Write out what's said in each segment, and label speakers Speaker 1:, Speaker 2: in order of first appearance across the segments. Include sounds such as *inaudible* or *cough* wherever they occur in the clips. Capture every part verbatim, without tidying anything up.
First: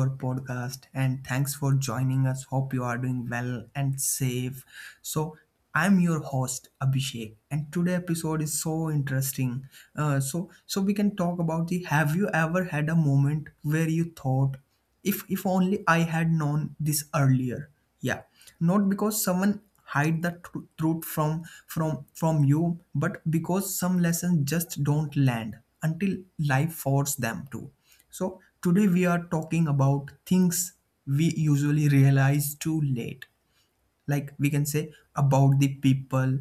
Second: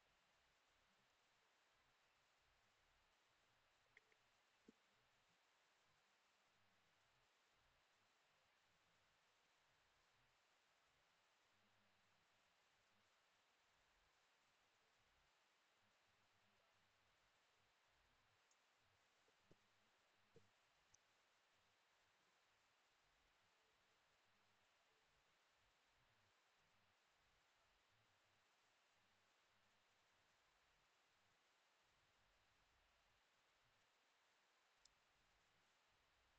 Speaker 1: our podcast and thanks for joining us. Hope you are doing well and safe. So, I'm your host Abhishek and today episode is so interesting. Uh, so so we can talk about the have you ever had a moment where you thought if if only I had known this earlier, yeah. Not because someone hide the tru- truth from from from you, but because some lessons just don't land until life forces them to. So today we are talking about things we usually realize too late, like we can say, about the people,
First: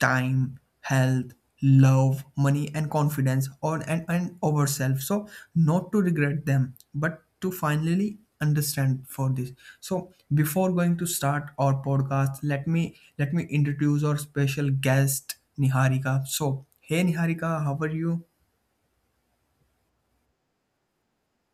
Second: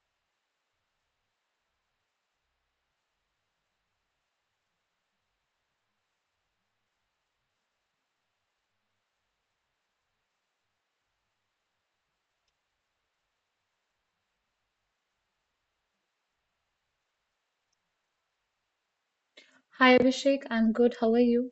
Speaker 1: time, health, love, money and confidence, or and, and ourselves, so not to regret them but to finally understand for this. So before going to start our podcast, let me let me introduce our special guest Niharika. So hey Niharika, how are you?
Speaker 2: Hi Abhishek, I'm good. How are you?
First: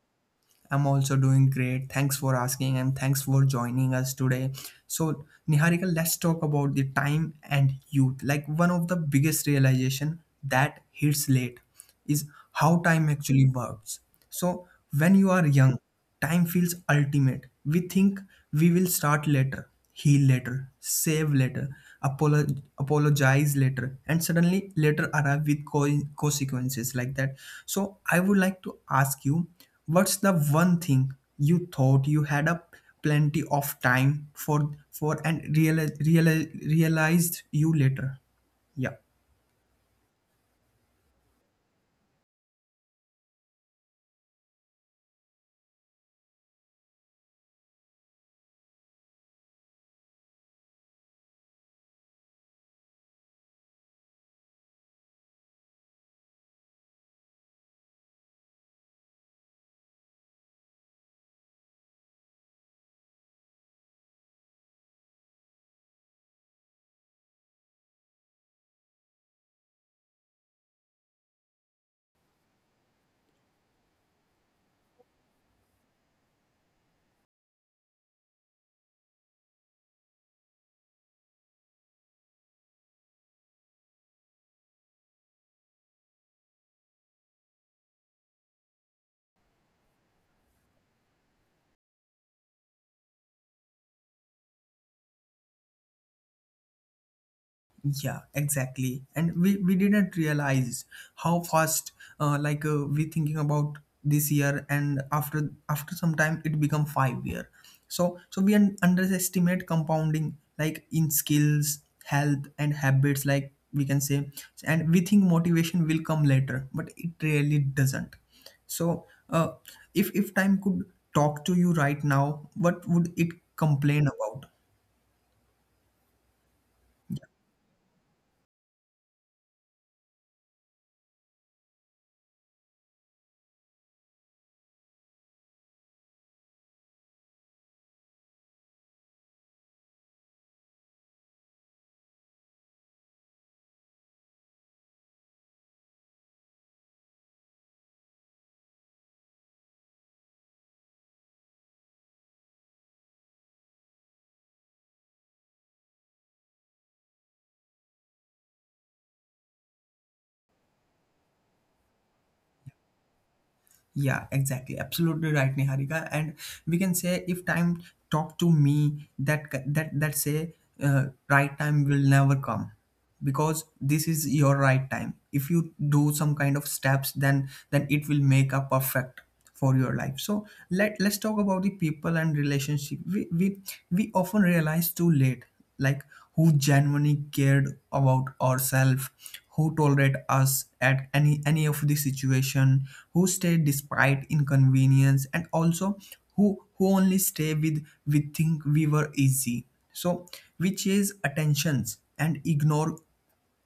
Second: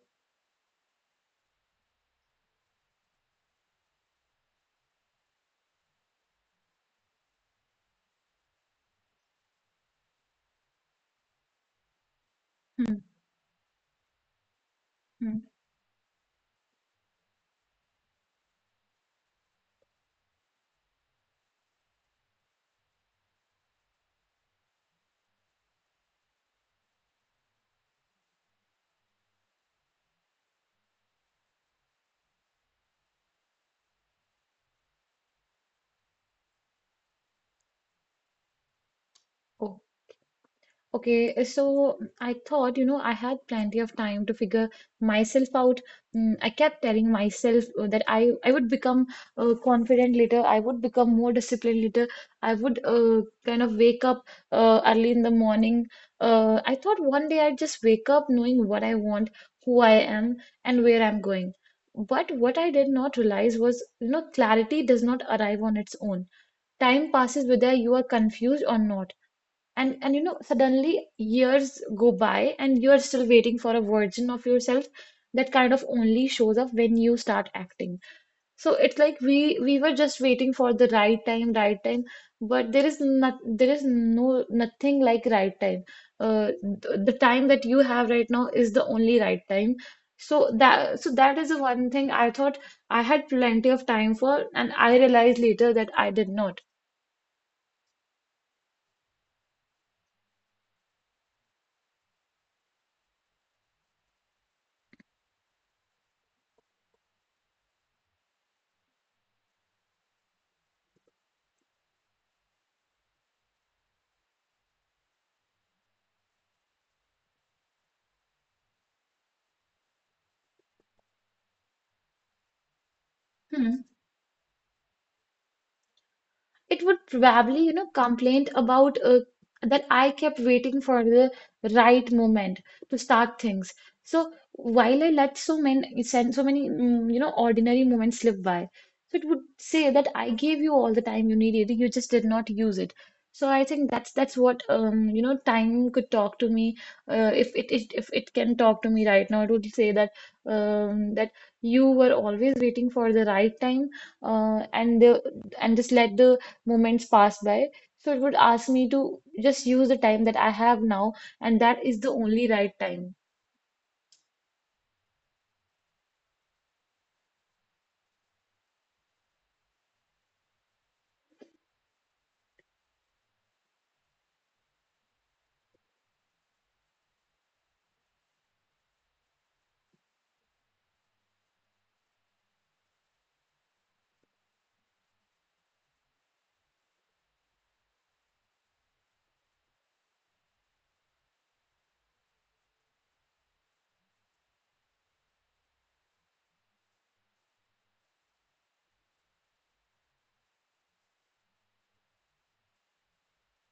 Speaker 1: I'm also doing great. Thanks for asking and thanks for joining us today. So, Niharika, let's talk about the time and youth. Like, one of the biggest realization that hits late is how
Speaker 2: Hmm,
Speaker 1: time actually works. So, when you
Speaker 2: hmm.
Speaker 1: are young, time feels ultimate. We think we will start later, heal later, save later, apolo- apologize later, and suddenly later arrive with co- consequences like that. So, I would like to ask you, what's the one thing you thought you had a plenty of time for for and real, real, realized you later? Yeah.
Speaker 2: Oh, okay. Uh, So mm, I thought, you know, I had plenty of time to figure myself out. Mm, I kept telling myself uh, that I I would become uh, confident later. I would become more disciplined later. I would uh, kind of wake up uh, early in the morning. Uh, I thought one day I'd just wake up knowing what I want, who I am, and where I'm going. But what I did not realize was, you know, clarity does not arrive on its own. Time passes whether you are confused or not, and and you know, suddenly years go by and you are still waiting for a version of yourself that kind of only shows up when you start acting. So it's like we we were just waiting for the right time right time But there is not there is no nothing like right time. Uh, th- the time that you have right now is the only right time. So that so that is the one thing I thought I had plenty of time for, and I realized later that I did not.
Speaker 1: Yeah, exactly. And we, we didn't realize how fast, uh, like uh, we thinking about this year, and after after some time it become five year. So so we un- underestimate compounding, like in skills, health and habits, like we can say, and we think motivation will come later, but it really doesn't. So, uh, if if time could talk to you right now, what would it complain about?
Speaker 2: It would probably, you know, complain about, uh, that I kept waiting for the right moment to start things. So, while I let so many send so many, mm, you know, ordinary moments slip by. So it would say that I gave you all the time you needed, you just did not use it. So I think that's that's what, um you know, time could talk to me. Uh, if it, it if it can talk to me right now, it would say that, um that you were always waiting for the right time, uh, and the and just let the moments pass by. So it would ask me to just use the time that I have now, and that is the only right time.
Speaker 1: Yeah, exactly. Absolutely right, Niharika. And we can say, if time talk to me, that that that say, uh, right time will never come, because this is your right time. If you do some kind of steps, then then it will make a perfect for your life. So let let's talk about the people and relationship. We we, we often realize too late, like, who genuinely cared about ourselves, who tolerate us at any any of the situation, who stayed despite inconvenience, and also who who only stay with, we think we were easy. So, which is attentions and ignore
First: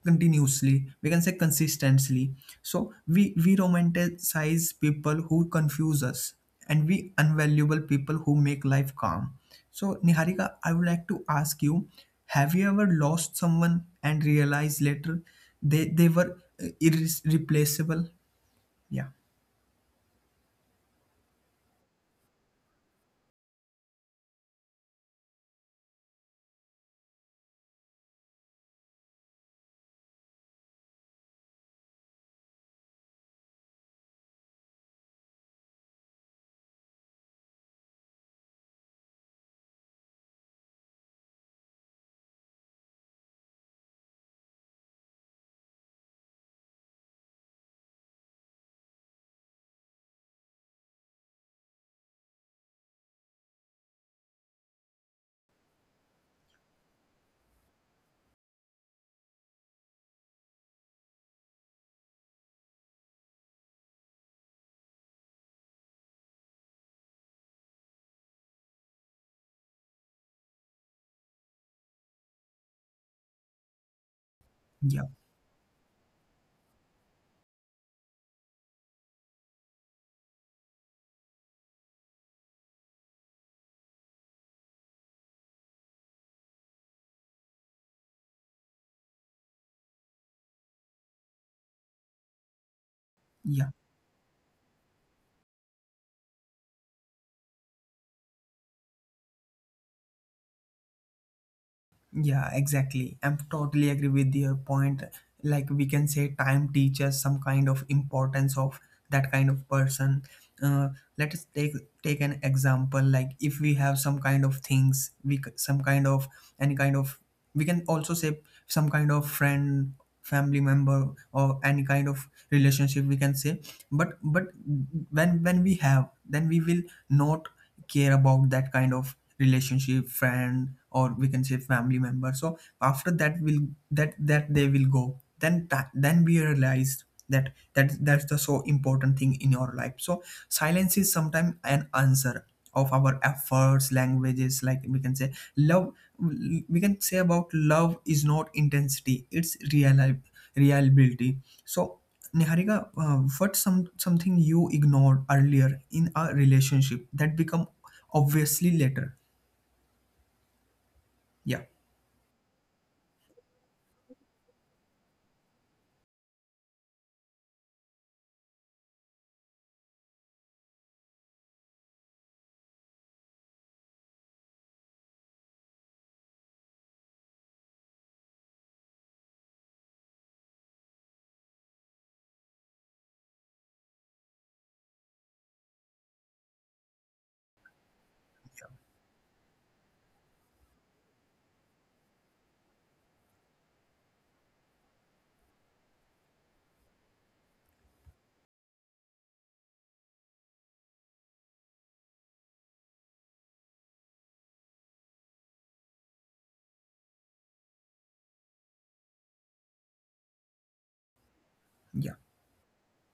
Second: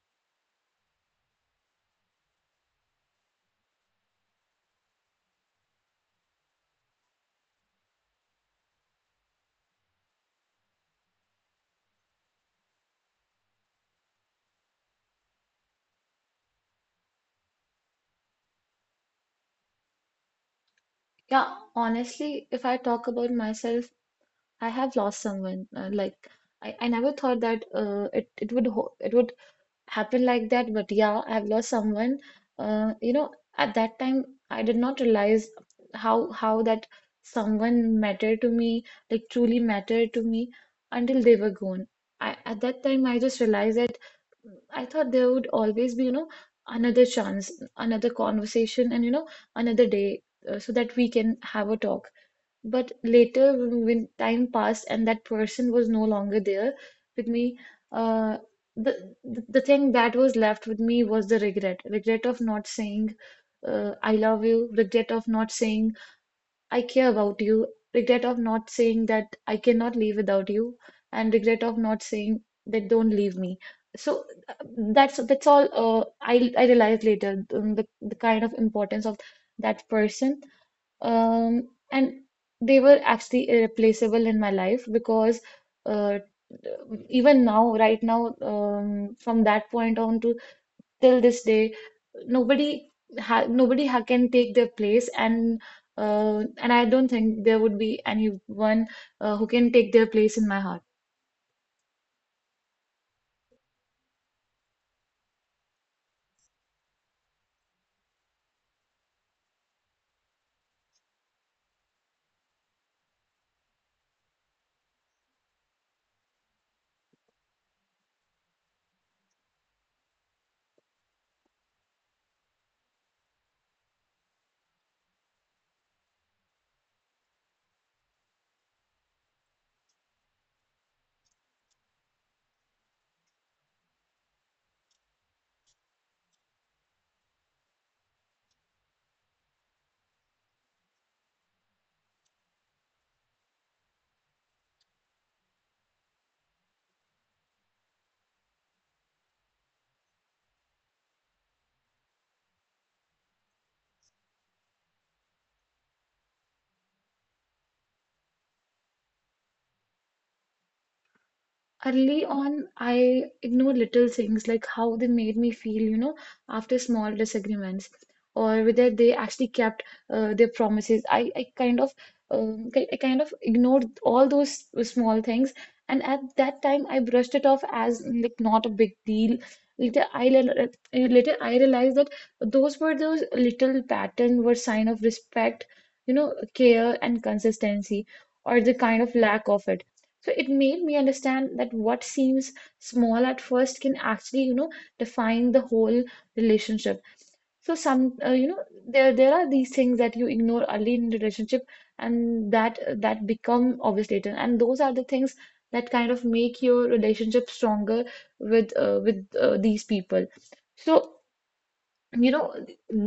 Speaker 1: continuously, we can say, consistently. So we we romanticize people who confuse us, and we unvaluable people who make life calm. So Niharika, I would like to ask you, have you ever lost someone and realized later they they were uh, irreplaceable? Yeah,
Speaker 2: Yeah, honestly, if I talk about myself, I have lost someone. Uh, like, I, I never thought that uh, it it would ho it would happen like that, but yeah, I've lost someone. Uh, you know, at that time, I did not realize how how that someone mattered to me, like truly mattered to me, until they were gone. I At that time, I just realized that, mm, I thought there would always be, you know, another chance, another conversation, and you know, another day, uh, so that we can have a talk. But later, when, when time passed and that person was no longer there with me, uh, the, the the thing that was left with me was the regret, regret of not saying, uh, I love you, regret of not saying, I care about you, regret of not saying that I cannot live without you, and regret of not saying that don't leave me. So uh,
Speaker 1: yeah,
Speaker 2: that's that's all. Uh, I I realized later, um, the the kind of importance of that person, um, and they were actually irreplaceable in my life, because uh, even now, right now, um, from that point on to till this day, nobody ha
Speaker 1: yeah.
Speaker 2: nobody ha can take their place, and uh, and I don't think there would be anyone uh, who can take their place in my heart.
Speaker 1: Yeah, exactly. I'm totally agree with your point. Like we can say, time teaches some kind of importance of that kind of person. Uh, Let us take take an example. Like if we have some kind of things, we c- some kind of, any kind of, we can also say, some kind of friend, family member, or any kind of relationship, we can say. But but when when we have, then we will not care about that kind of relationship, friend, or we can say family member. So after that will, that that they will go, then that then we realized that that that's the so important thing in your life. So silence is sometimes an answer of our efforts languages, like we can say love. We can say about love is not intensity, it's real reliability. So Niharika, uh, what some something you ignored earlier in a relationship that become obviously later? Yeah,
Speaker 2: Early on, I ignored little things like how they made me feel, you know, after small disagreements, or whether they actually kept uh, their promises. I, I kind of, um, ki- I kind of ignored all those small things, and at that time, I brushed it off as, mm, like, not a big deal. Later, I le- later I realized that those were, those little pattern were sign of respect, you know, care and consistency, or the kind of lack of it. So it made me understand that what seems small at first can actually, you know, define the whole relationship. So some, uh, you know, there there are these things that you ignore early in the relationship, and that that become obvious later. And those are the things that kind of make your relationship stronger with uh, with uh, these people. So,
Speaker 1: yeah,
Speaker 2: you know,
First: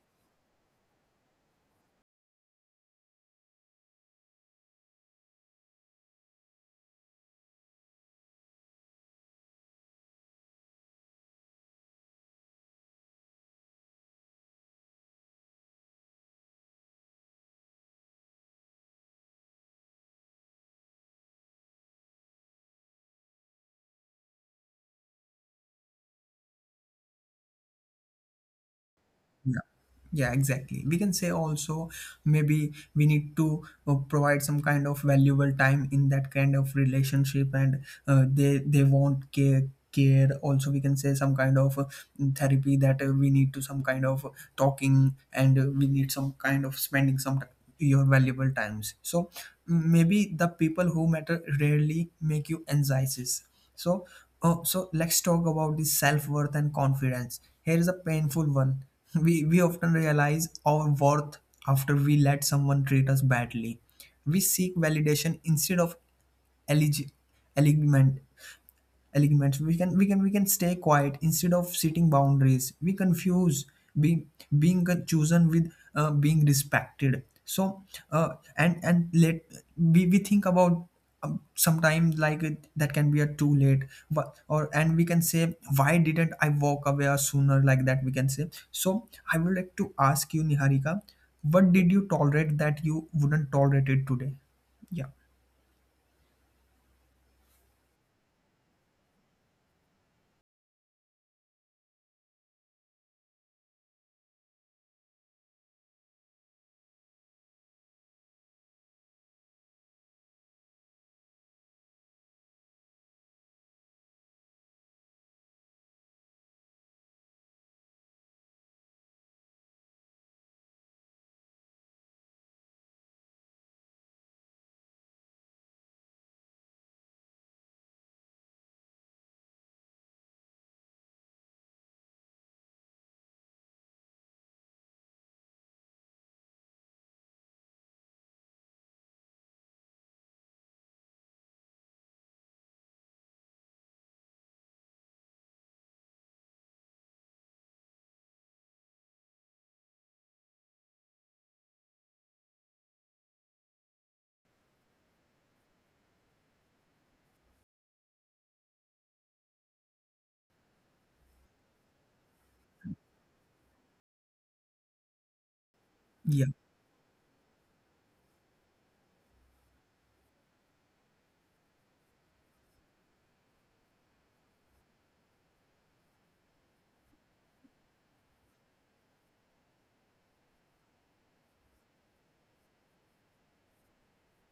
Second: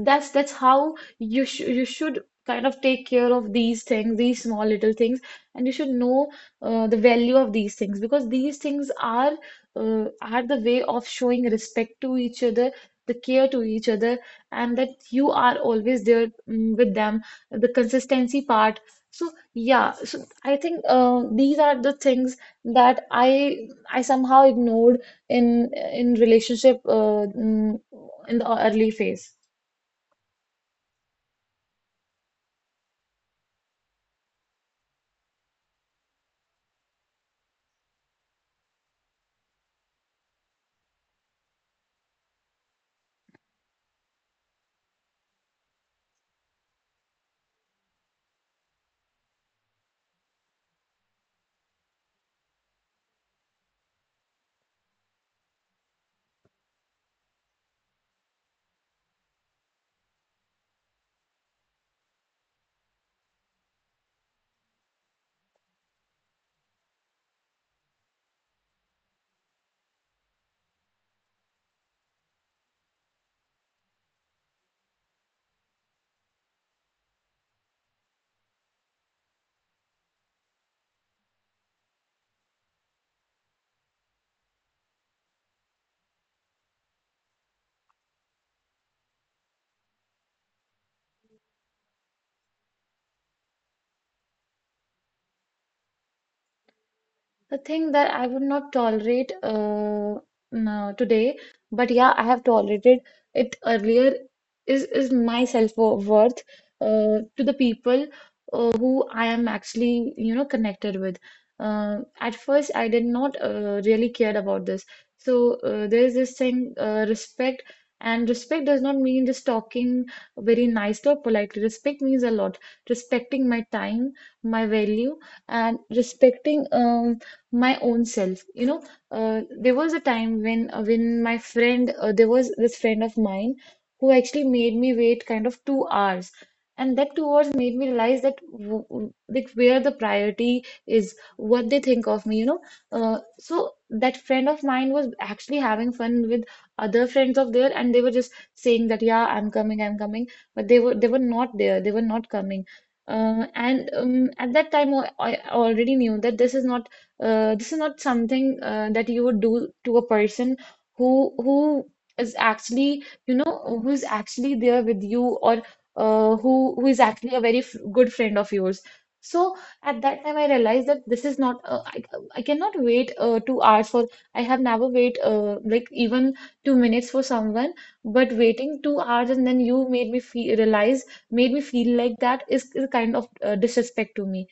Speaker 2: that's that's how you sh you should kind of take care of these things, these small little things, and you should know uh, the value of these things, because these things are uh, are the way of showing respect to each other, the care to each other, and that you are always there, mm, with them, the consistency part. So yeah, so I think uh, these are the things that I I somehow ignored in in relationship, uh, mm, in the early phase.
Speaker 1: yeah. Yeah, exactly. We can say also, maybe we need to uh, provide some kind of valuable time in that kind of relationship, and uh, they they want care, care. Also, we can say some kind of uh, therapy, that uh, we need to some kind of talking, and uh, we need some kind of spending some t- your valuable times. So maybe the people who matter rarely make you anxieties. So, uh, so let's talk about the self worth and confidence. Here is a painful one. *laughs* We we often realize our worth after we let someone treat us badly. We seek validation instead of eligiment elements, we can, we can we can stay quiet instead of setting boundaries. We confuse being being chosen with uh, being respected. So, uh, and and let we, we think about, um, sometimes, like it, that can be a too late. But or, and we can say, why didn't I walk away or sooner, like that, we can say. So I would like to ask you, Niharika, what did you tolerate that you wouldn't tolerate it today? Yeah.
Speaker 2: A thing that I would not tolerate, uh, no, today, but yeah, I have tolerated it earlier. Is is my self-worth, uh, to the people uh, who I am actually, you know, connected with. Uh, at first, I did not uh, really care about this. So, uh, there is this thing, uh, respect, and respect does not mean just talking very nicely or politely. Respect means a lot. Respecting my time, my value, and respecting, um my own self, you know. Uh, there was a time when, uh, when my friend, uh, there was this friend of mine who actually made me wait kind of two hours, and that two hours made me realize that, w- w- like, where the priority is, what they think of me, you know. Uh, so that friend of mine was actually having fun with other friends of theirs, and they were just saying that, yeah, I'm coming I'm coming but they were they were not there, they were not coming. Uh, and um, At that time, I, I already knew that this is not, uh, this is not something uh, that you would do to a person who who is actually, you know, who is actually there with you, or uh,
Speaker 1: Yeah,
Speaker 2: who who is actually a very f good friend of yours. So at that time, I realized that this is not, uh, I, I cannot wait uh, two hours for, I have never wait, uh, like, even two minutes for someone, but waiting two hours, and then you made me feel realize, made me feel like that is, is kind of uh, disrespect to me.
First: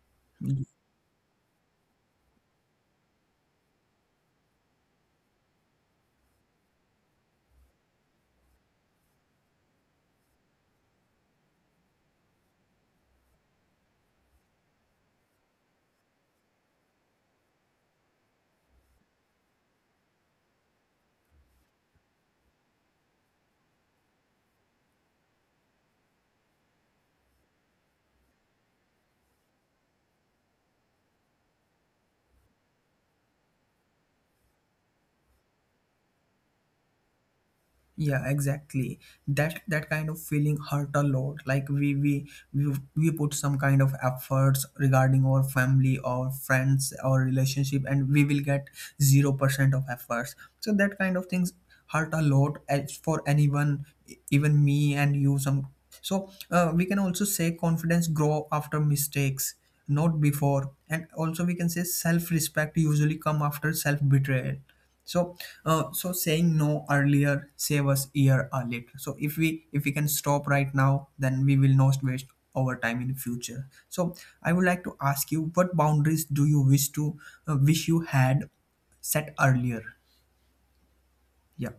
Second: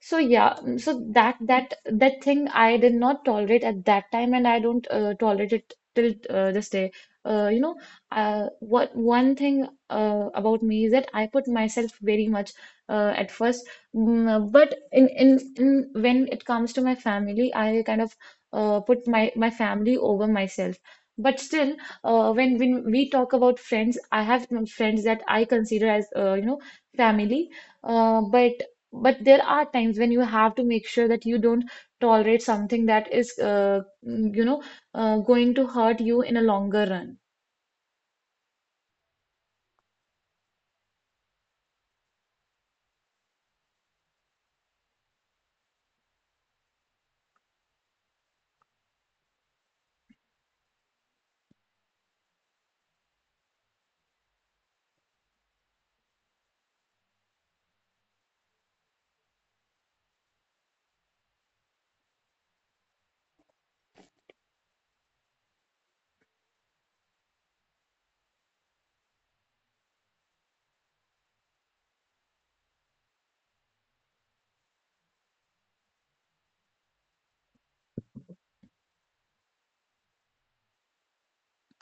Speaker 2: So yeah, mm, so that that that thing I did not tolerate at that time, and I don't uh, tolerate it till uh, this day. Uh, you know, uh, what one thing uh, about me is that I put myself very much uh, at first, mm, but in, in in when it comes to my family, I kind of uh, put my my family over myself. But still, uh, when when we talk about friends, I have, mm, friends that I consider as, uh, you know, family. Uh, but but there are times when you have to make sure that you don't tolerate something that is, uh, mm, you know, uh, going to hurt you in a longer run.
Speaker 1: yeah, exactly. That that kind of feeling hurt a lot. Like we we we, we put some kind of efforts regarding our family or friends or relationship, and we will get zero percent of efforts. So that kind of things hurt a lot, as for anyone, e- even me and you, some. So uh, we can also say, confidence grow after mistakes, not before. And also we can say, self respect usually come after self betrayal. So, uh, so saying no earlier save us year or later. So if we if we can stop right now, then we will not waste our time in the future. So I would like to ask you, what boundaries do you wish to, uh, wish you had set earlier? Yeah,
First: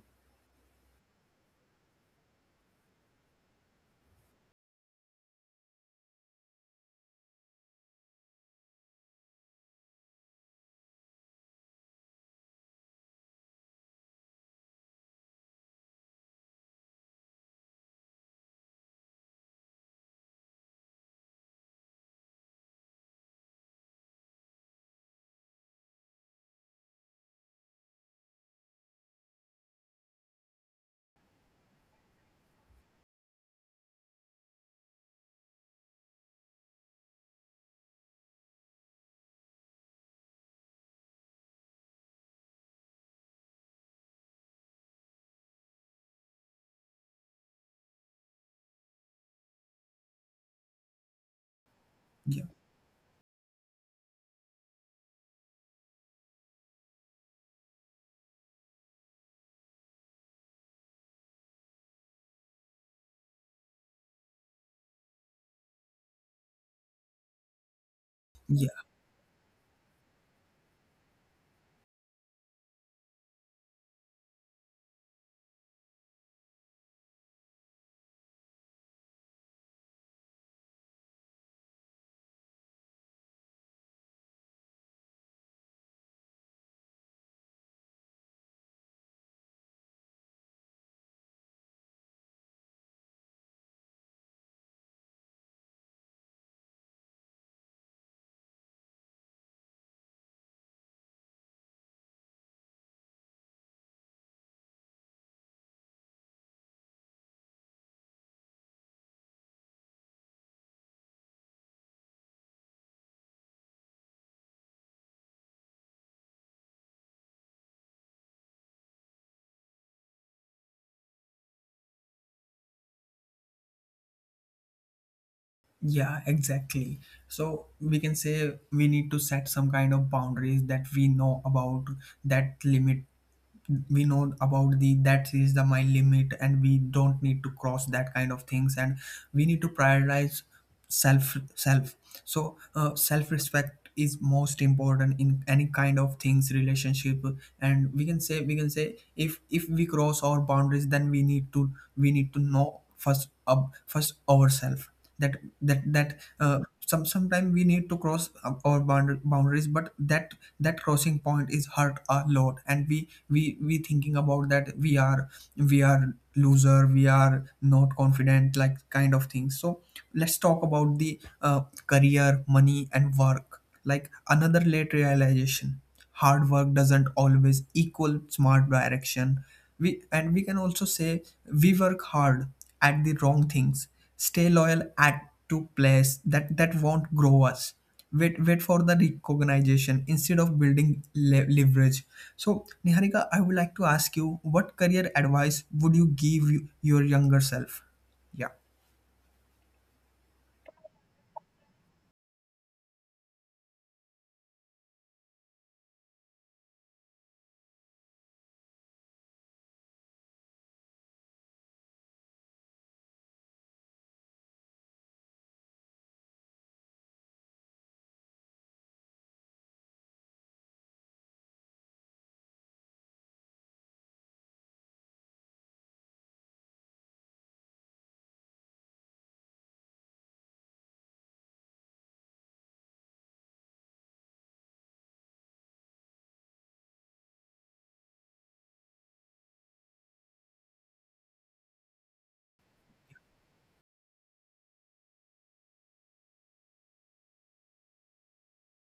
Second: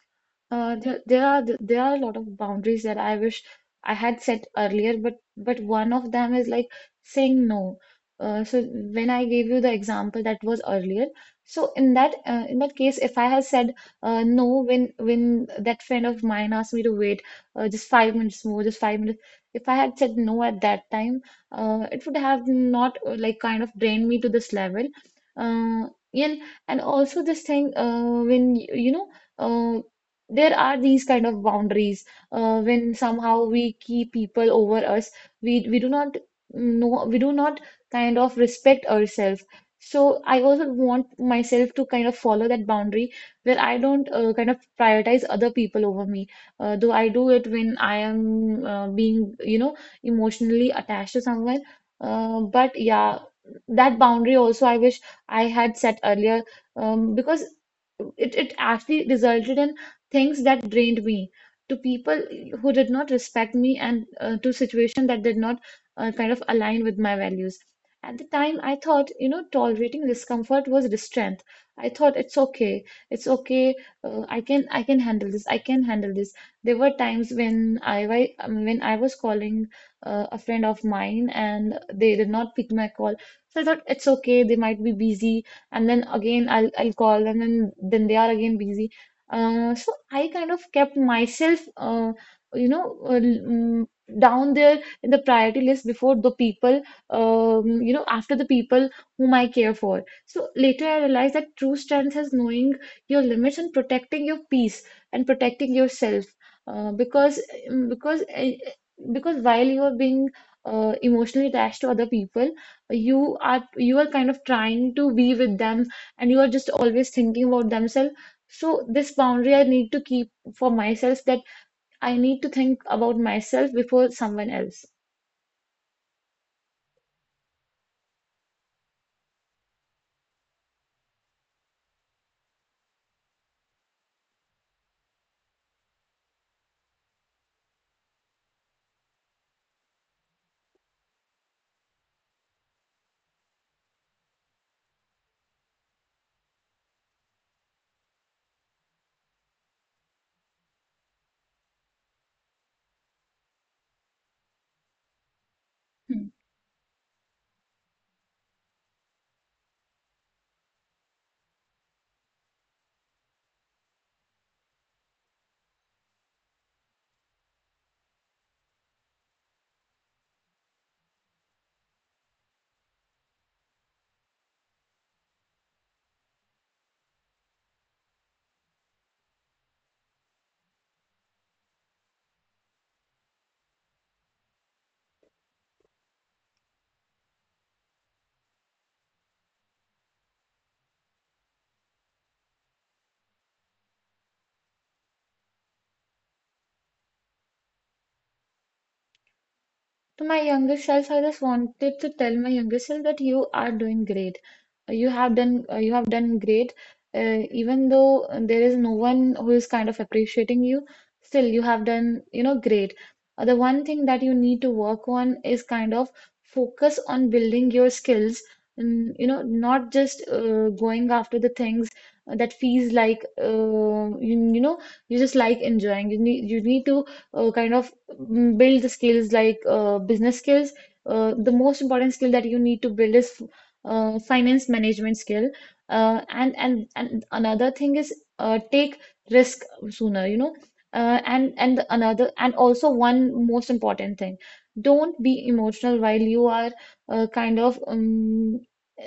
Speaker 2: Uh, there, there are there are a lot of boundaries that I wish I had set earlier, but but one of them is like saying no. Uh, so when I gave you the example that was earlier, so in that, uh, in that case, if I had said, uh, no, when when that friend of mine asked me to wait, uh, just five minutes more, just five minutes, if I had said no at that time, uh, it would have not, uh, like, kind of drained me to this level. Uh, and and also this thing, uh, when y- you know, uh there are these kind of boundaries, uh, when somehow we keep people over us, we we do not know, we do not kind of respect ourselves. So I also want myself to kind of follow that boundary where I don't, uh, kind of prioritize other people over me, uh, though I do it when I am, uh, being, you know, emotionally attached to someone. Uh,
Speaker 1: yeah,
Speaker 2: but yeah, that boundary also I wish I had set earlier, um, because it, it actually resulted in things that drained me, to people who did not respect me, and uh, to situations that did not uh, kind of align with my values. At the time, I
Speaker 1: yeah.
Speaker 2: thought, you know, tolerating discomfort was strength. I thought it's okay, it's okay. Uh, I can, I can handle this. I can handle this. There were times when I, wa- um, when I was calling, uh, a friend of mine, and they did not pick my call. So I thought it's okay. They might be busy, and then again I'll I'll call, and then then they are again busy. Uh, so I kind of kept myself, uh, you know, uh, mm, down there in the priority list before the people, um, you know, after the people whom I care for. So later I realized that true strength is knowing your limits and protecting your peace and protecting yourself. Uh, because mm, because uh, because while you are being uh, emotionally attached to other people, you are you are kind of trying to be with them, and you are just always thinking about themselves. So this boundary I need to keep for myself, that I need to think about myself before someone else.
Speaker 1: Yeah, exactly. So we can say, we need to set some kind of boundaries, that we know about that limit, we know about the that is the my limit, and we don't need to cross that kind of things. And we need to prioritize self self So uh, self respect is most important in any kind of things, relationship. And we can say, we can say if if we cross our boundaries, then we need to we need to know, first up first ourselves, that, that that
Speaker 2: Hmm.
Speaker 1: uh, some sometimes we need to cross our bound- boundaries, but that that crossing point is hurt a lot, and we we we thinking about that we are we are loser, we are not confident, like kind of thing. So let's talk about the uh, career, money and work, like another late realization. Hard work doesn't always equal smart direction. We and we can also say, we work hard at the wrong things, stay loyal at to place that that won't grow us, wait wait for the recognition instead of building le- leverage. So Niharika, I would like to ask you, what career advice would you give you, your younger self? Yeah.
Speaker 2: To my younger self, I just wanted to tell my younger self that you are doing great. Uh, You have done uh, you have done great. Uh, even though uh, there is no one who is kind of appreciating you, still you have done, you know, great. Uh, the one thing that you need to work on is kind of focus on building your skills and, you know, not just uh, going after the things that feels like uh, you, you know, you just like enjoying. You need you need to uh, kind of mm, build the skills, like uh, business skills. Uh, the most important skill that you need to build is uh, finance management skill. Uh, and and and another thing is, uh, take risk sooner, you know. Uh, and and another, and also one most important thing, don't be emotional while you are uh, kind of um,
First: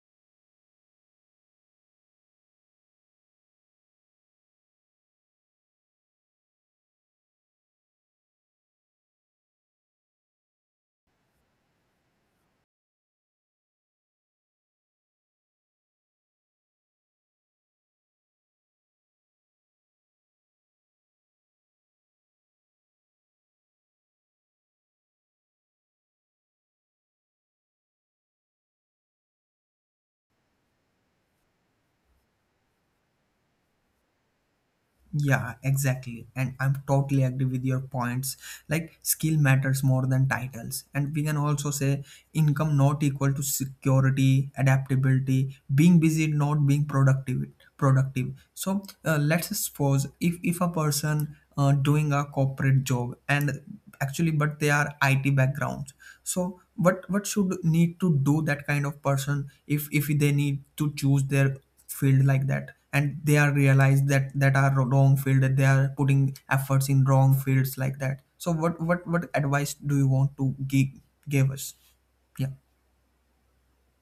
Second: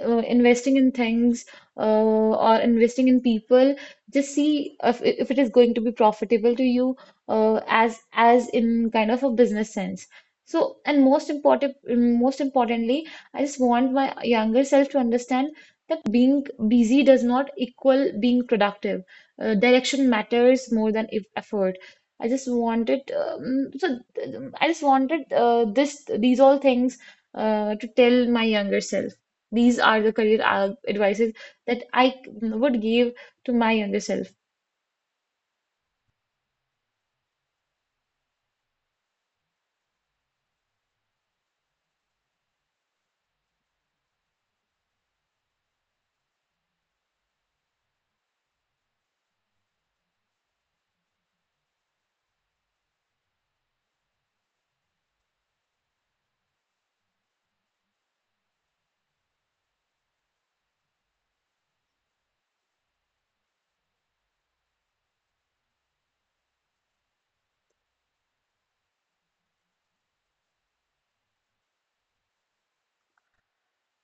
Speaker 2: uh, investing in things uh, or investing in people. Just see if if it is going to be profitable to you uh, as as in kind of a business sense. So, and most important, most importantly, I just want my younger self to understand that being busy does not equal being productive. Uh, direction matters more than if effort. I just wanted, um, so th- I just wanted uh, this, these all things uh, to tell my younger self. These are the career uh, advices that I would give to my younger self.
Speaker 1: Yeah, exactly. And I'm totally agree with your points. Like, skill matters more than titles. And we can also say, income not equal to security, adaptability, being busy, not being productive productive. So uh, let's suppose, if, if a person uh, doing a corporate job and actually, but they are I T backgrounds. So what what should need to do that kind of person, if if they need to choose their field like that, and they are realized that that are wrong field, that they are putting efforts in wrong fields like that. So what what what advice do you want to give, give us? Yeah,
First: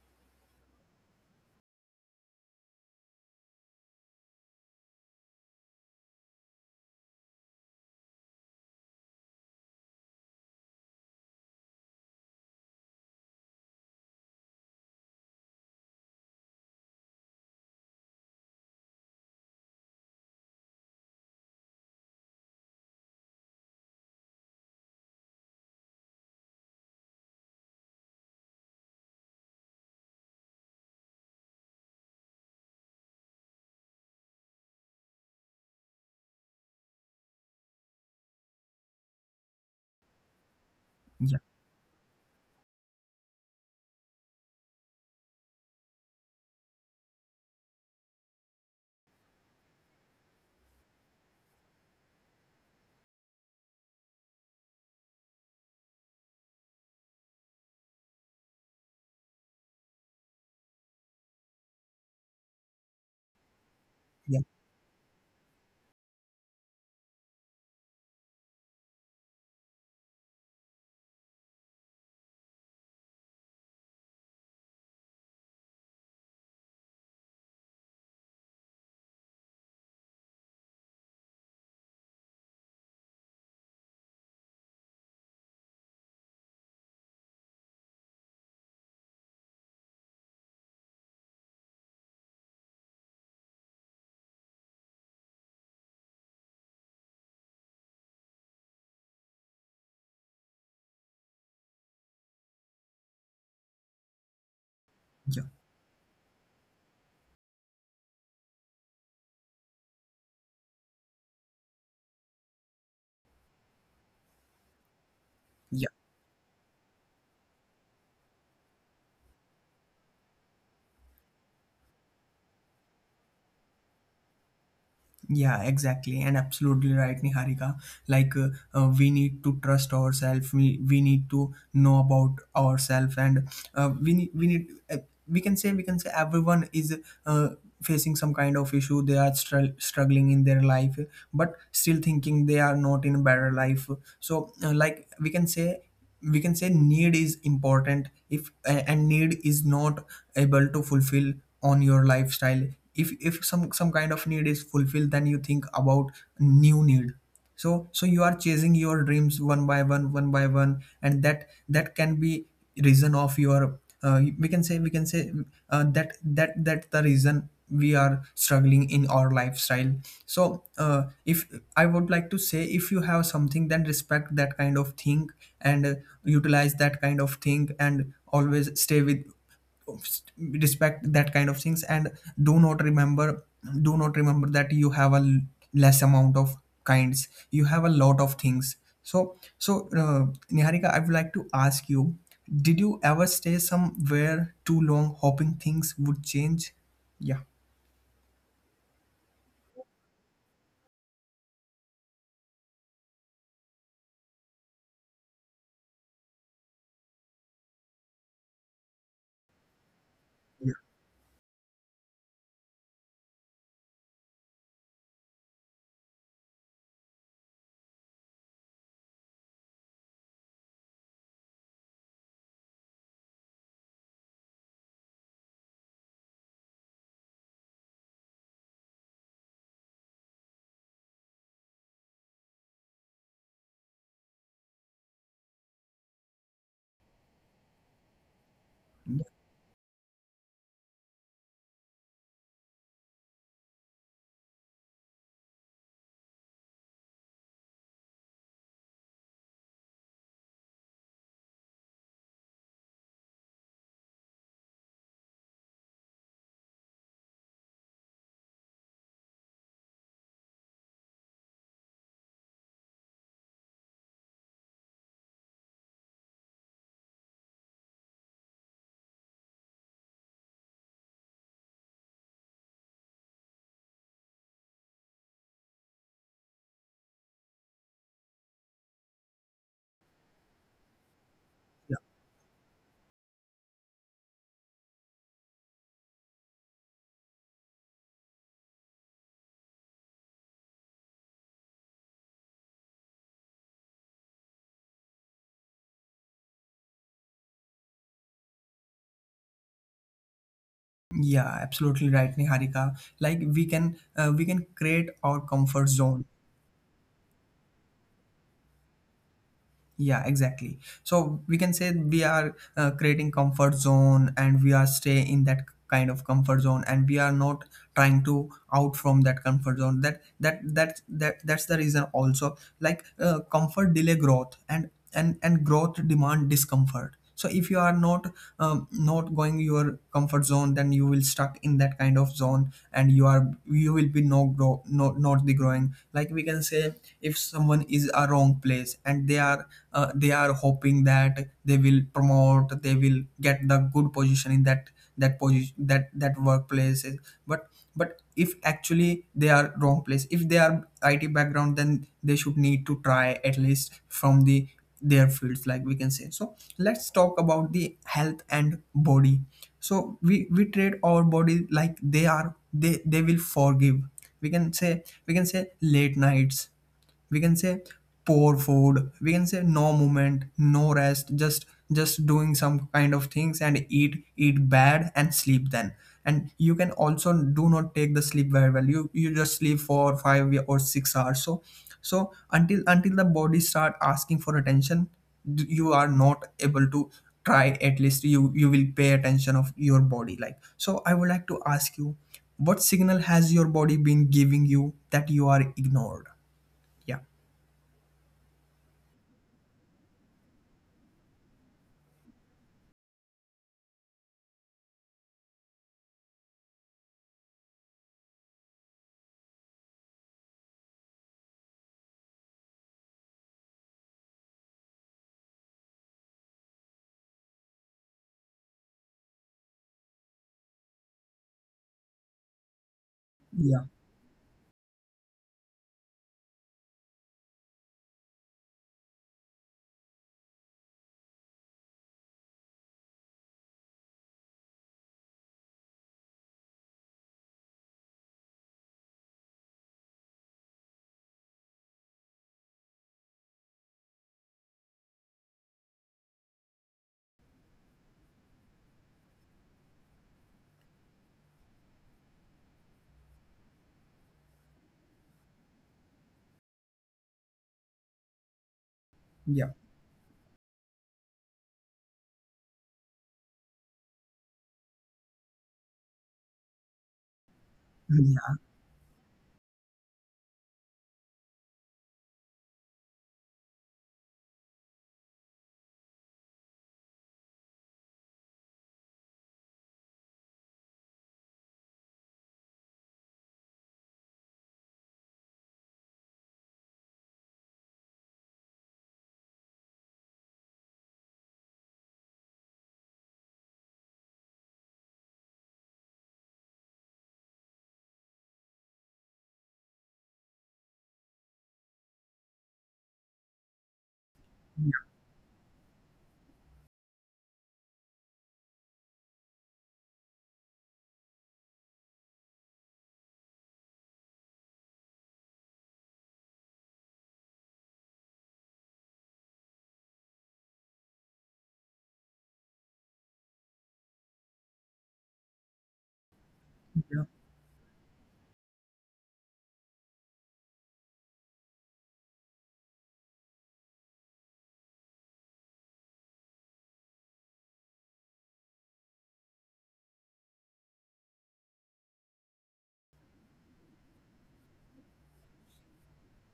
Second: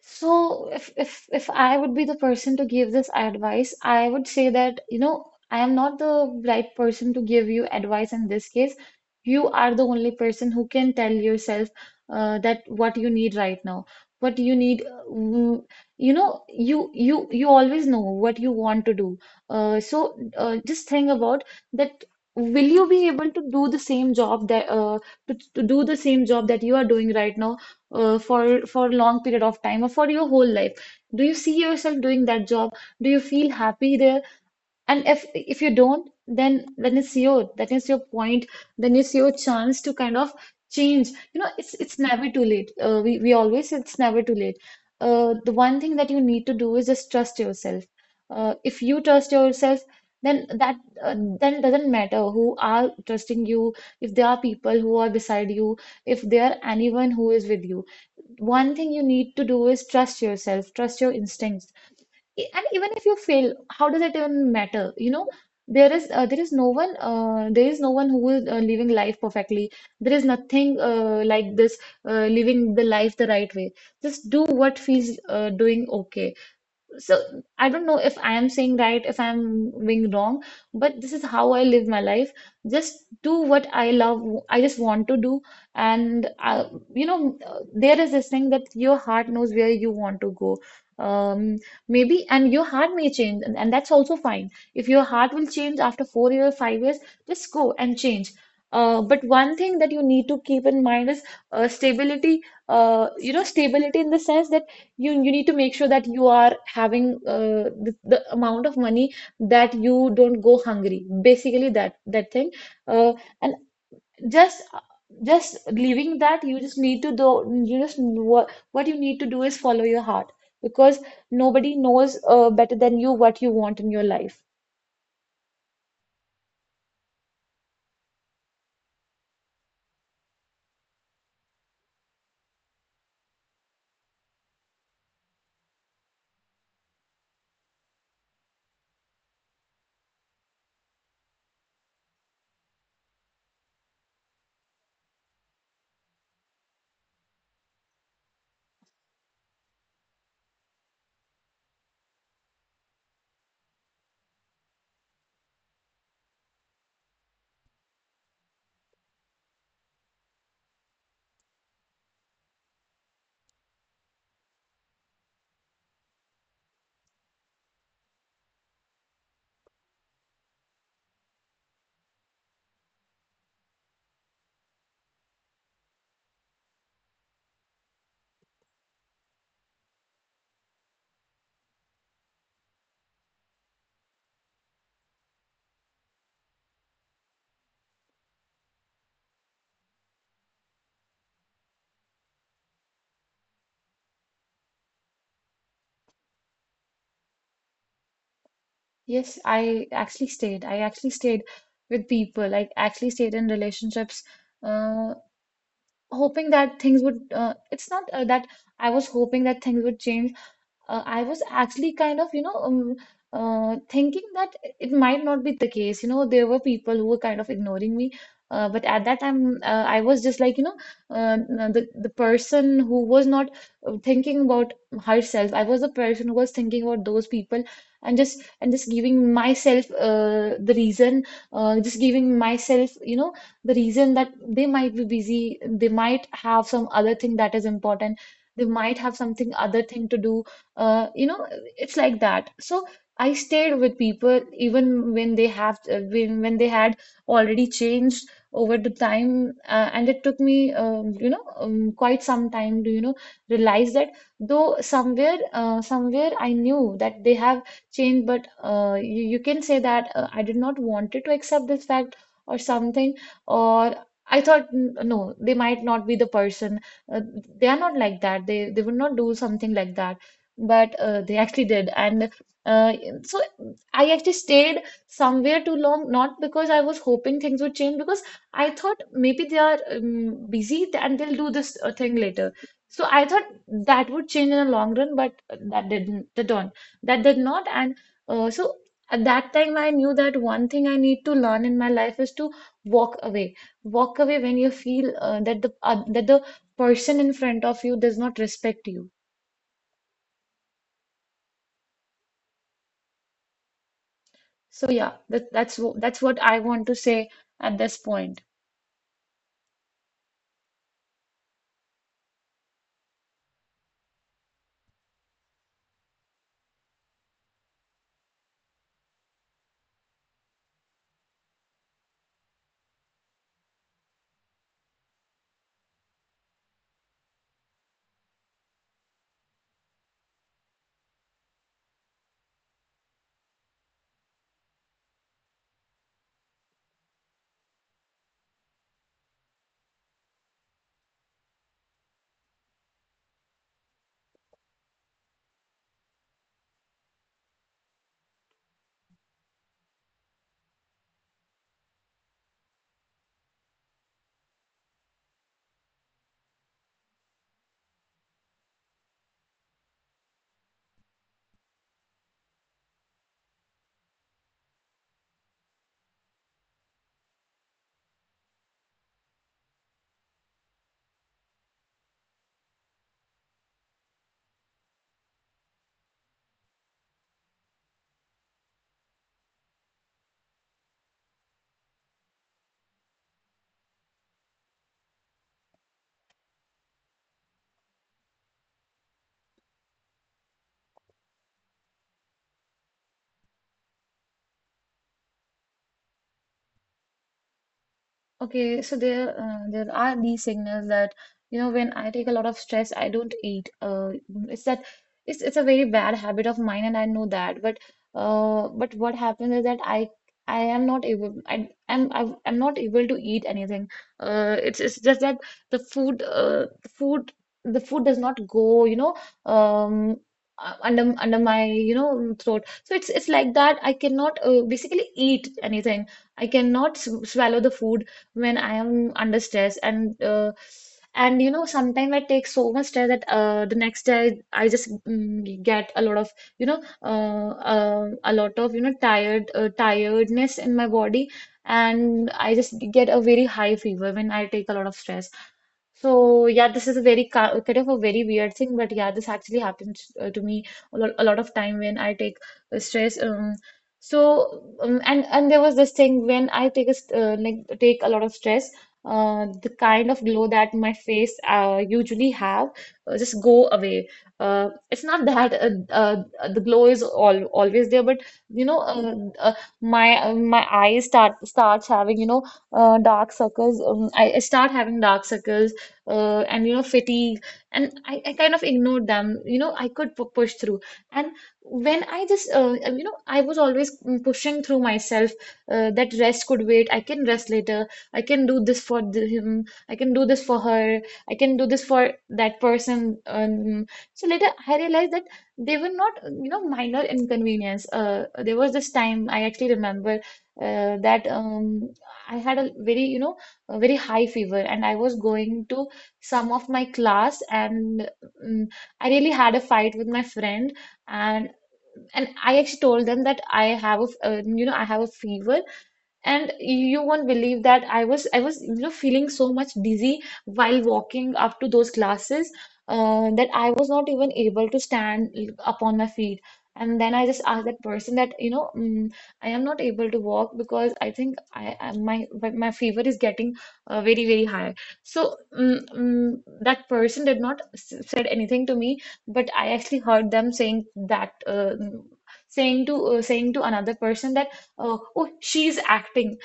Speaker 2: So if if if I would be the person to give this advice, I would say that, you know, I am not the right person to give you advice in this case. You are the only person who can tell yourself uh, that what you need right now. What you need, uh, mm, you know, you you you always know what you want to do. Uh, so uh, just think about that. Will you be able to do the same job that uh, to, to do the same job that you are doing right now? uh, for for a long period of time or for your whole life, do you see yourself doing that job? Do you feel happy there? And if if you don't, then then it's your, that is your point. Then it's your chance to kind of change.
Speaker 1: yeah,
Speaker 2: You know, it's it's never too late. Uh, we we always say it's never too late. Uh, the one thing that you need to do is just trust yourself. Uh, if you trust yourself, then that uh, then doesn't matter who are trusting you. If there are people who are beside you, if there are anyone who is with you, one thing you need to do is trust yourself, trust your instincts. E- and even if you fail, how does it
Speaker 1: yeah,
Speaker 2: even matter, you know? There is uh, there is no one, uh, there is no one who is uh, living life perfectly. There is nothing uh, like this, uh, living the life the right way. Just do what feels uh, doing okay. So I don't know if I am saying right, if I'm being wrong, but this is how I live my life. Just do what I love, I just want to do. And uh, you know, uh, there is this thing that your heart knows where you want to go. Um, Maybe, and your heart may change, and, and that's also fine. If your heart will change after four years, five years, just go and change. Uh, but one thing that you need to keep in mind is uh, stability. Uh, you know, stability in the sense that you you need to make sure that you are having uh, the, the amount of money that you don't go hungry. Basically, that that thing, uh, and just just
Speaker 1: yeah.
Speaker 2: leaving that, you just need to do. You just, what what you need to do is follow your heart, because nobody knows uh, better than you what you want in your life.
Speaker 1: Yeah, exactly, and absolutely right, Niharika. Like, uh, uh, we need to trust ourselves. We we need to know about ourselves, and uh, we need we need uh, we can say we can say everyone is uh, facing some kind of issue. They are str- struggling in their life, but still thinking they are not in a better life. So, uh, like we can say we can say, need is important, if a- and need is not able to fulfill on your lifestyle. If if some some kind of need is fulfilled, then you think about new need. So so you are chasing your dreams, one by one one by one, and that that can be reason of your, uh, we can say, we can say uh, that that that the reason we are struggling in our lifestyle. So uh, if I would like to say, if you have something, then respect that kind of thing, and uh, utilize that kind of thing, and always stay with respect that kind of things, and do not remember do not remember that you have a l- less amount of kinds, you have a lot of things. So so uh, Niharika, I would like to ask you, did you ever stay somewhere too long hoping things would change? Yeah.
Speaker 2: Yes, I actually stayed. I actually stayed with people. I actually stayed in relationships, uh, hoping that things would. Uh, it's not uh, that. I was hoping that things would change. uh, I was actually kind of, you know, um, uh, thinking that it might not be the case. You know, there were people who were kind of ignoring me. Uh, but at that time, uh, I was just like, you know, uh, the the person who was not uh, thinking about herself. I was the person who was thinking about those people, and just and just giving myself uh, the reason, uh, just giving myself, you know, the reason that they might be busy, they might have some other thing that is important, they might
Speaker 1: Yeah,
Speaker 2: have something other thing to do, uh, you know, it's like that. So I stayed with people even when they have uh, when when they had already changed over the time, uh, and it took me, um, you know, um, quite some time to, you know, realize that though somewhere, uh, somewhere I knew that they have changed, but uh, you you can say that uh, I did not wanted to accept this fact or something, or I thought, "N- no, they might not be the person. Uh, they are not like that. They they would not do something like that. But uh, they actually did, and uh, so I actually stayed somewhere too long, not because I was hoping things would change, because I thought maybe they are um, busy and they'll do this uh, thing later. So I thought that would change in the long run, but that didn't, that don't that did not. And uh, so at that time I knew that one thing I need to learn in my life is to walk away. Walk away when you feel uh, that the, uh, that the person in front of you does not respect you.
Speaker 1: yeah, absolutely right, Niharika. Like, we can, uh, we can
Speaker 2: So
Speaker 1: create
Speaker 2: yeah,
Speaker 1: our
Speaker 2: that,
Speaker 1: comfort
Speaker 2: that's wh-
Speaker 1: zone.
Speaker 2: that's what I want to say at this point.
Speaker 1: Yeah, exactly. So we can say, we are uh, creating comfort zone, and we are stay in that kind of comfort zone, and we are not trying to out from that comfort zone. That that that that that's the reason also, like, uh, comfort delay growth, and and and growth demand discomfort. So if you are not um, not going your comfort zone, then you will stuck in that kind of zone, and you are you will be no grow no not the growing. Like we can say, if someone is a wrong place and they are uh, they are hoping that they will promote, they will get the good position in that that position, that that workplace, but but if actually they are wrong place, if they are it background, then they should need to try at least from the their fields. Like we can say, so let's talk about the health and body. So we we treat our body like they are they they will forgive. We can say, we can say late nights, we can say poor food, we can say no movement, no rest, just just doing some kind of things, and eat, eat bad and sleep. Then, and you can also do not take the sleep very well. You you just sleep for five or six hours. So so until until the body start asking for attention, d- you are not able to try. At least you you will pay attention of your body. Like, so I would like to ask you, what signal has your body been giving you that you are ignored? Yeah.
Speaker 2: Okay, so there, uh, there are these signals that, you know, when I take a lot of stress, I don't eat. Uh, it's that, it's it's a very bad habit of mine, and I know that. But uh, but what happens is that I I am not able I am I am not able to eat anything. Uh, it's it's just that the food uh the food the food does not go, you know, um uh, under under my, you know, throat. So it's it's like
Speaker 1: Yeah,
Speaker 2: that. I cannot uh, basically eat anything. I cannot sw swallow the food when I am under stress. And uh, and you know, sometimes I take so much stress that uh, the next day I, I just mm, get a lot of, you know, uh, uh, a lot of, you know, tired uh, tiredness in my body, and I just get a very high fever when I take a lot of stress. So yeah, this is a very ki- kind of a very weird thing, but yeah, this actually happens uh, to me a lot, a lot of time when I take uh, stress. Um, so um, and and there was this thing when I take a st- uh, like take a lot of stress, uh,
Speaker 1: yeah,
Speaker 2: the kind of glow that my face uh, usually have uh, just go away. Uh, it's not that uh, uh, the glow is all always there,
Speaker 1: yeah,
Speaker 2: but
Speaker 1: yeah,
Speaker 2: you know, uh, uh, my, uh, my eyes start, starts having, you know, uh, dark circles. Um, I, I start having dark circles uh, and, you know, fatigue, and I, I kind of ignored them. You know, I could pu- push through, and when I just, uh, you know, I was always, mm, pushing through myself, uh, that rest could wait, I can rest later. I can do this for the, him, I can do this for her, I can do this for that person. Um, so later I realized that they were not, you know, minor inconvenience. Uh, there was this time I actually remember, uh, that um, I had a very, you know, a very high fever, and I was going to some of my class and, mm, I really had a fight with my friend, and and I actually told them that I have a f- uh, you know, I have a fever, and you won't believe that I was I was, you know, feeling so much dizzy while walking up to those classes, uh, that I was not even able to stand upon my feet. And then I just asked that person that, you know, mm, I am not able to walk because I think I, I my my fever is getting uh, very, very high. So mm, mm, that person did not s- said anything to me, but I actually heard them saying that uh, saying to uh, saying to another person that, uh, oh, she's acting.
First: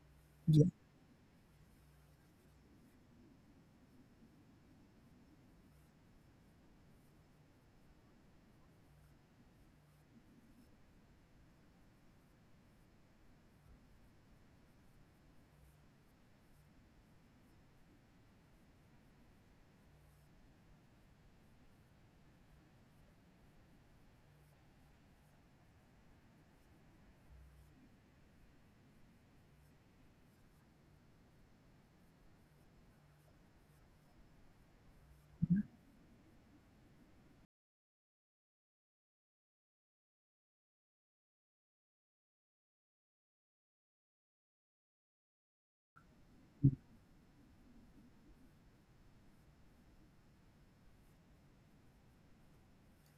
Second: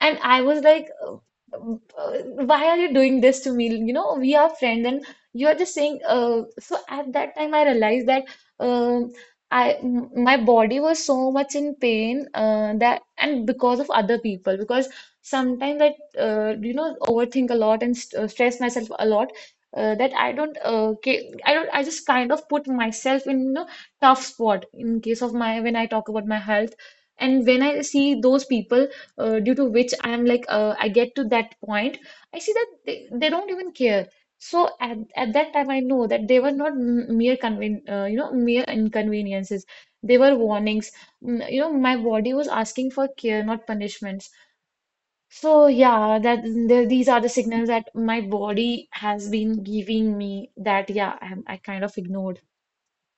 Speaker 2: And I was
Speaker 1: yeah.
Speaker 2: like, uh, uh, why are you doing this to me? You know, we are friends and you are just saying, uh, so at that time I realized that, um, I m- my body was so much in pain, uh, that and because of other people, because sometimes I, uh, you know overthink a lot and st uh, stress myself a lot, uh, that I don't uh, ca- I don't I just kind of put myself in, you know, tough spot in case of my, when I talk about my health and when I see those people, uh, due to which I'm like, uh, I get to that point. I see that they, they don't even care. So at, at that time, I know that they were not m- mere conven uh, you know, mere inconveniences. They were warnings. Mm, you know, my body was asking for care, not punishments. So yeah, that the, these are the signals that my body has been giving me, that yeah, I'm, I kind of ignored.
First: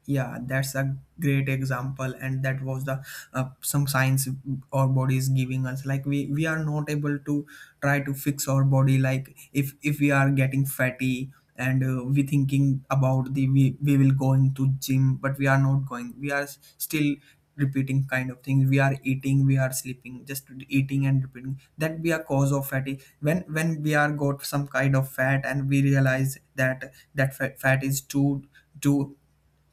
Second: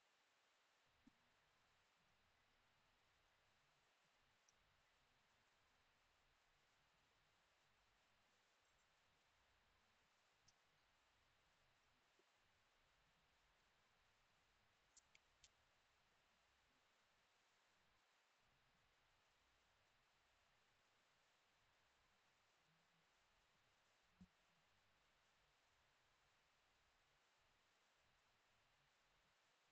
Speaker 1: Yeah, that's a great example, and that was the uh, some science our body is giving us. Like, we we are not able to try to fix our body. Like, if if we are getting fatty and uh, we thinking about the, we, we will going to gym, but we are not going, we are s- still repeating kind of things. We are eating, we are sleeping, just eating and repeating that be a cause of fatty. When when we are got some kind of fat and we realize that that fat, fat is too too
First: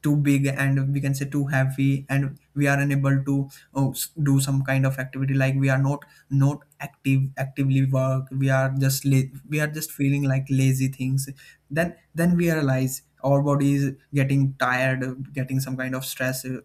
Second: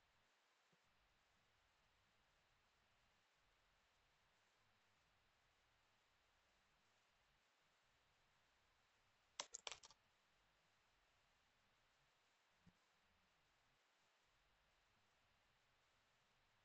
Speaker 1: too big, and we can say too heavy, and we are unable to uh, s- do some kind of activity. Like, we are not not active, actively work. We are just la- we are just feeling like lazy things. Then then we realize our body is getting tired, uh, getting some kind of stress. uh,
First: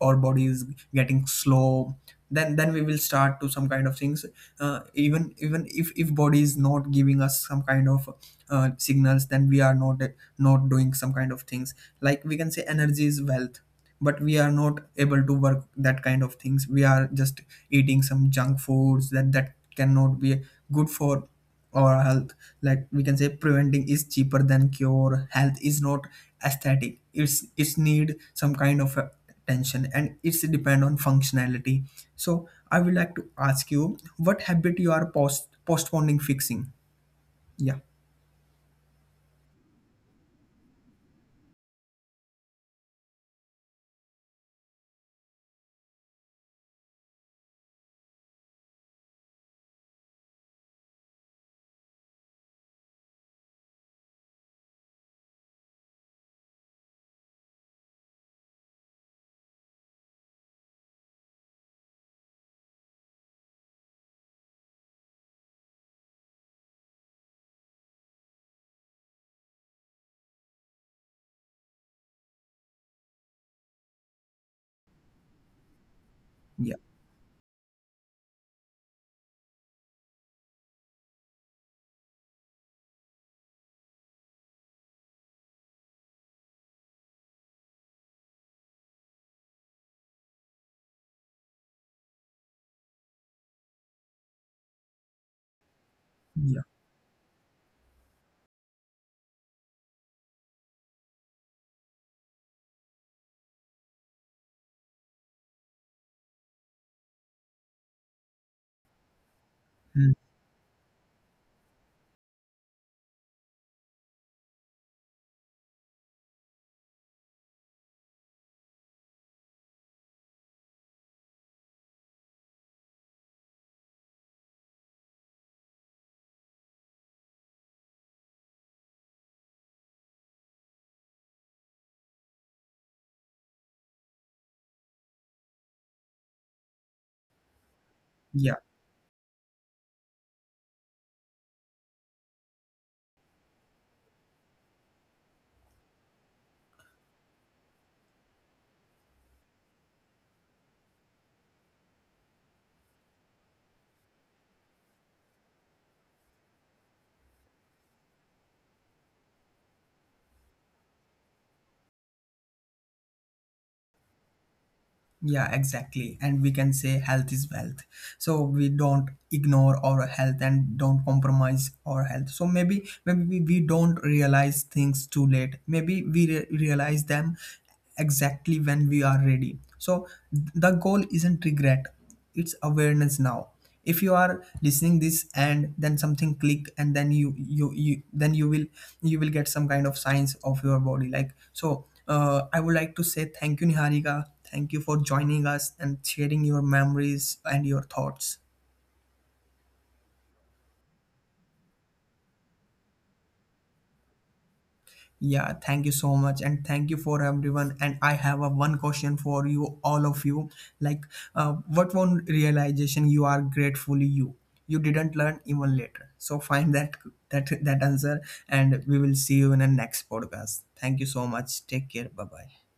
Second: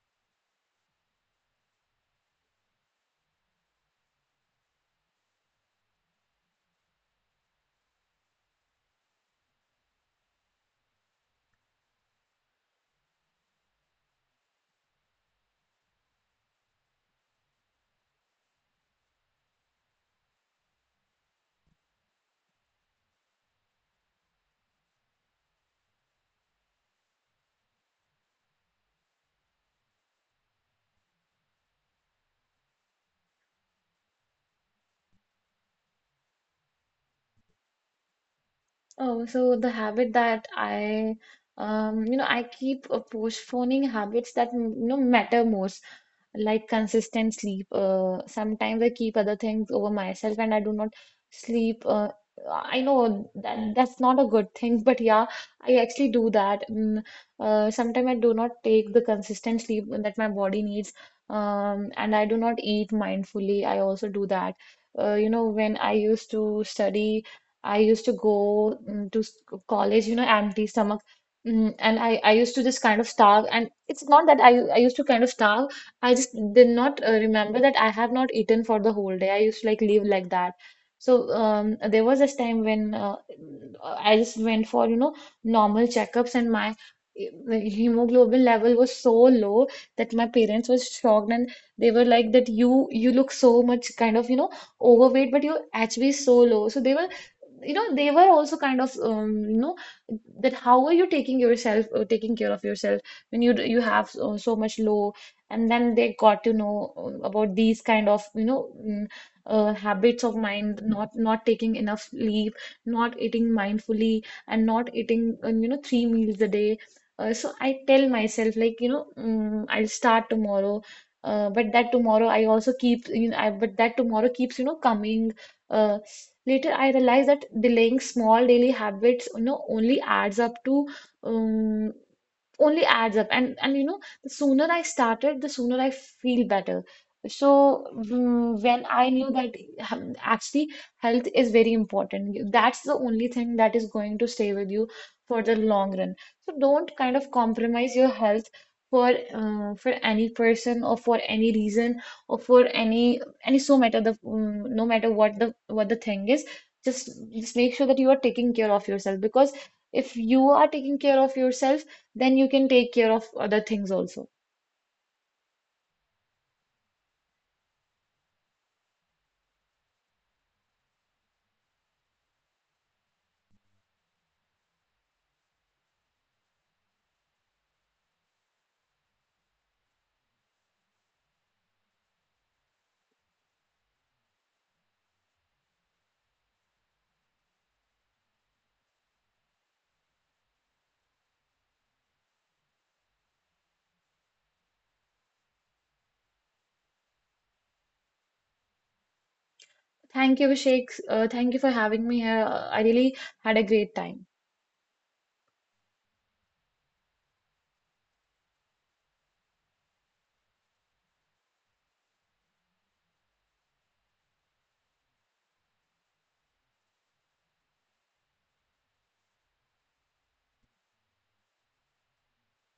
Speaker 1: Our body is getting slow. Then then we will start to some kind of things. Uh, even even if if body is not giving us some kind of uh, signals, then we are not not doing some kind of things. Like we can say, energy is wealth, but we are not able to work that kind of things. We are just eating some junk foods that that cannot be good for our health. Like we can say, preventing is cheaper than cure. Health is not aesthetic. It's it's need some kind of uh, attention, and it's depend on functionality. So I would like to ask you, what habit you are post postponing fixing? Yeah,
Speaker 2: Oh, so the habit that I, um, you know, I keep uh, postponing habits that, m- you know, matter most, like consistent sleep. Uh, sometimes I keep other things over myself, and I do not sleep. Uh, I know that that's not a good thing, *laughs* but yeah, I actually do that. Mm, uh, sometimes I do not take the consistent sleep that my body needs, um, and I do not eat mindfully. I also do that. Uh, you know, when I used to study, I used to go mm, to s- college, you know, empty stomach. Mm, and I, I used to just kind of starve. And it's not that I, I used to kind of starve. I just
Speaker 1: yeah,
Speaker 2: did not uh, remember that I have not eaten for the whole day. I used to like live like that. So um, there was this time when, uh, I just went for, you know, normal checkups, and my the hemoglobin level was so low that my parents was shocked, and they were like that you you look so much kind of, you know, overweight, but your H B is so
Speaker 1: yeah,
Speaker 2: low. So they were, you know, they were also kind of, um, you know, that how are you taking yourself, uh, taking care of yourself, when you you have so, so much low. And then they got to know, uh, about these kind of, you know, mm, uh,
Speaker 1: mm,
Speaker 2: habits of mind, not not taking enough sleep, not eating mindfully, and not eating, uh, you know, three meals a day. Uh, so I tell myself like, you know, mm, I'll start tomorrow, uh, but that tomorrow I also keep, you know I, but that tomorrow keeps, you know, coming. uh, Later, I realized that delaying small daily habits, you know, only adds up to, um, only adds up. and and you know, the sooner I started, the sooner I feel better. So mm,
Speaker 1: yeah.
Speaker 2: when I knew that, um, actually, health is very important. That's the only thing that is going to stay with you for the long run. So don't kind of compromise your health for, uh, for any person, or for any reason, or for any. And it's so matter the mm, no matter what the what the thing is, just just make sure that you are taking care of yourself, because if you are taking care of yourself, then you can take care of other things also.
Speaker 1: Yeah, exactly. And we can say, health is wealth. So we don't ignore our health, and don't compromise our health. So maybe maybe we we don't realize things too late. Maybe we re- realize them exactly when we are ready. So th- the goal isn't regret. It's awareness now. If you are listening this and then something click, and then you you, you then you will you will get some kind of signs of your body. Like, so uh, I would like to say thank you, Niharika. Thank you for joining us and sharing your memories and your thoughts.
Speaker 2: Thank you, Abhishek, uh, thank you for having me here. Uh, I really had a great time.
Speaker 1: Yeah, thank you so much, and thank you for everyone. And I have a one question for you, all of you. Like, uh, what one realization you are gratefully you you didn't learn even later. So find that that that answer, and we will see you in the next podcast. Thank you so much. Take care. Bye bye.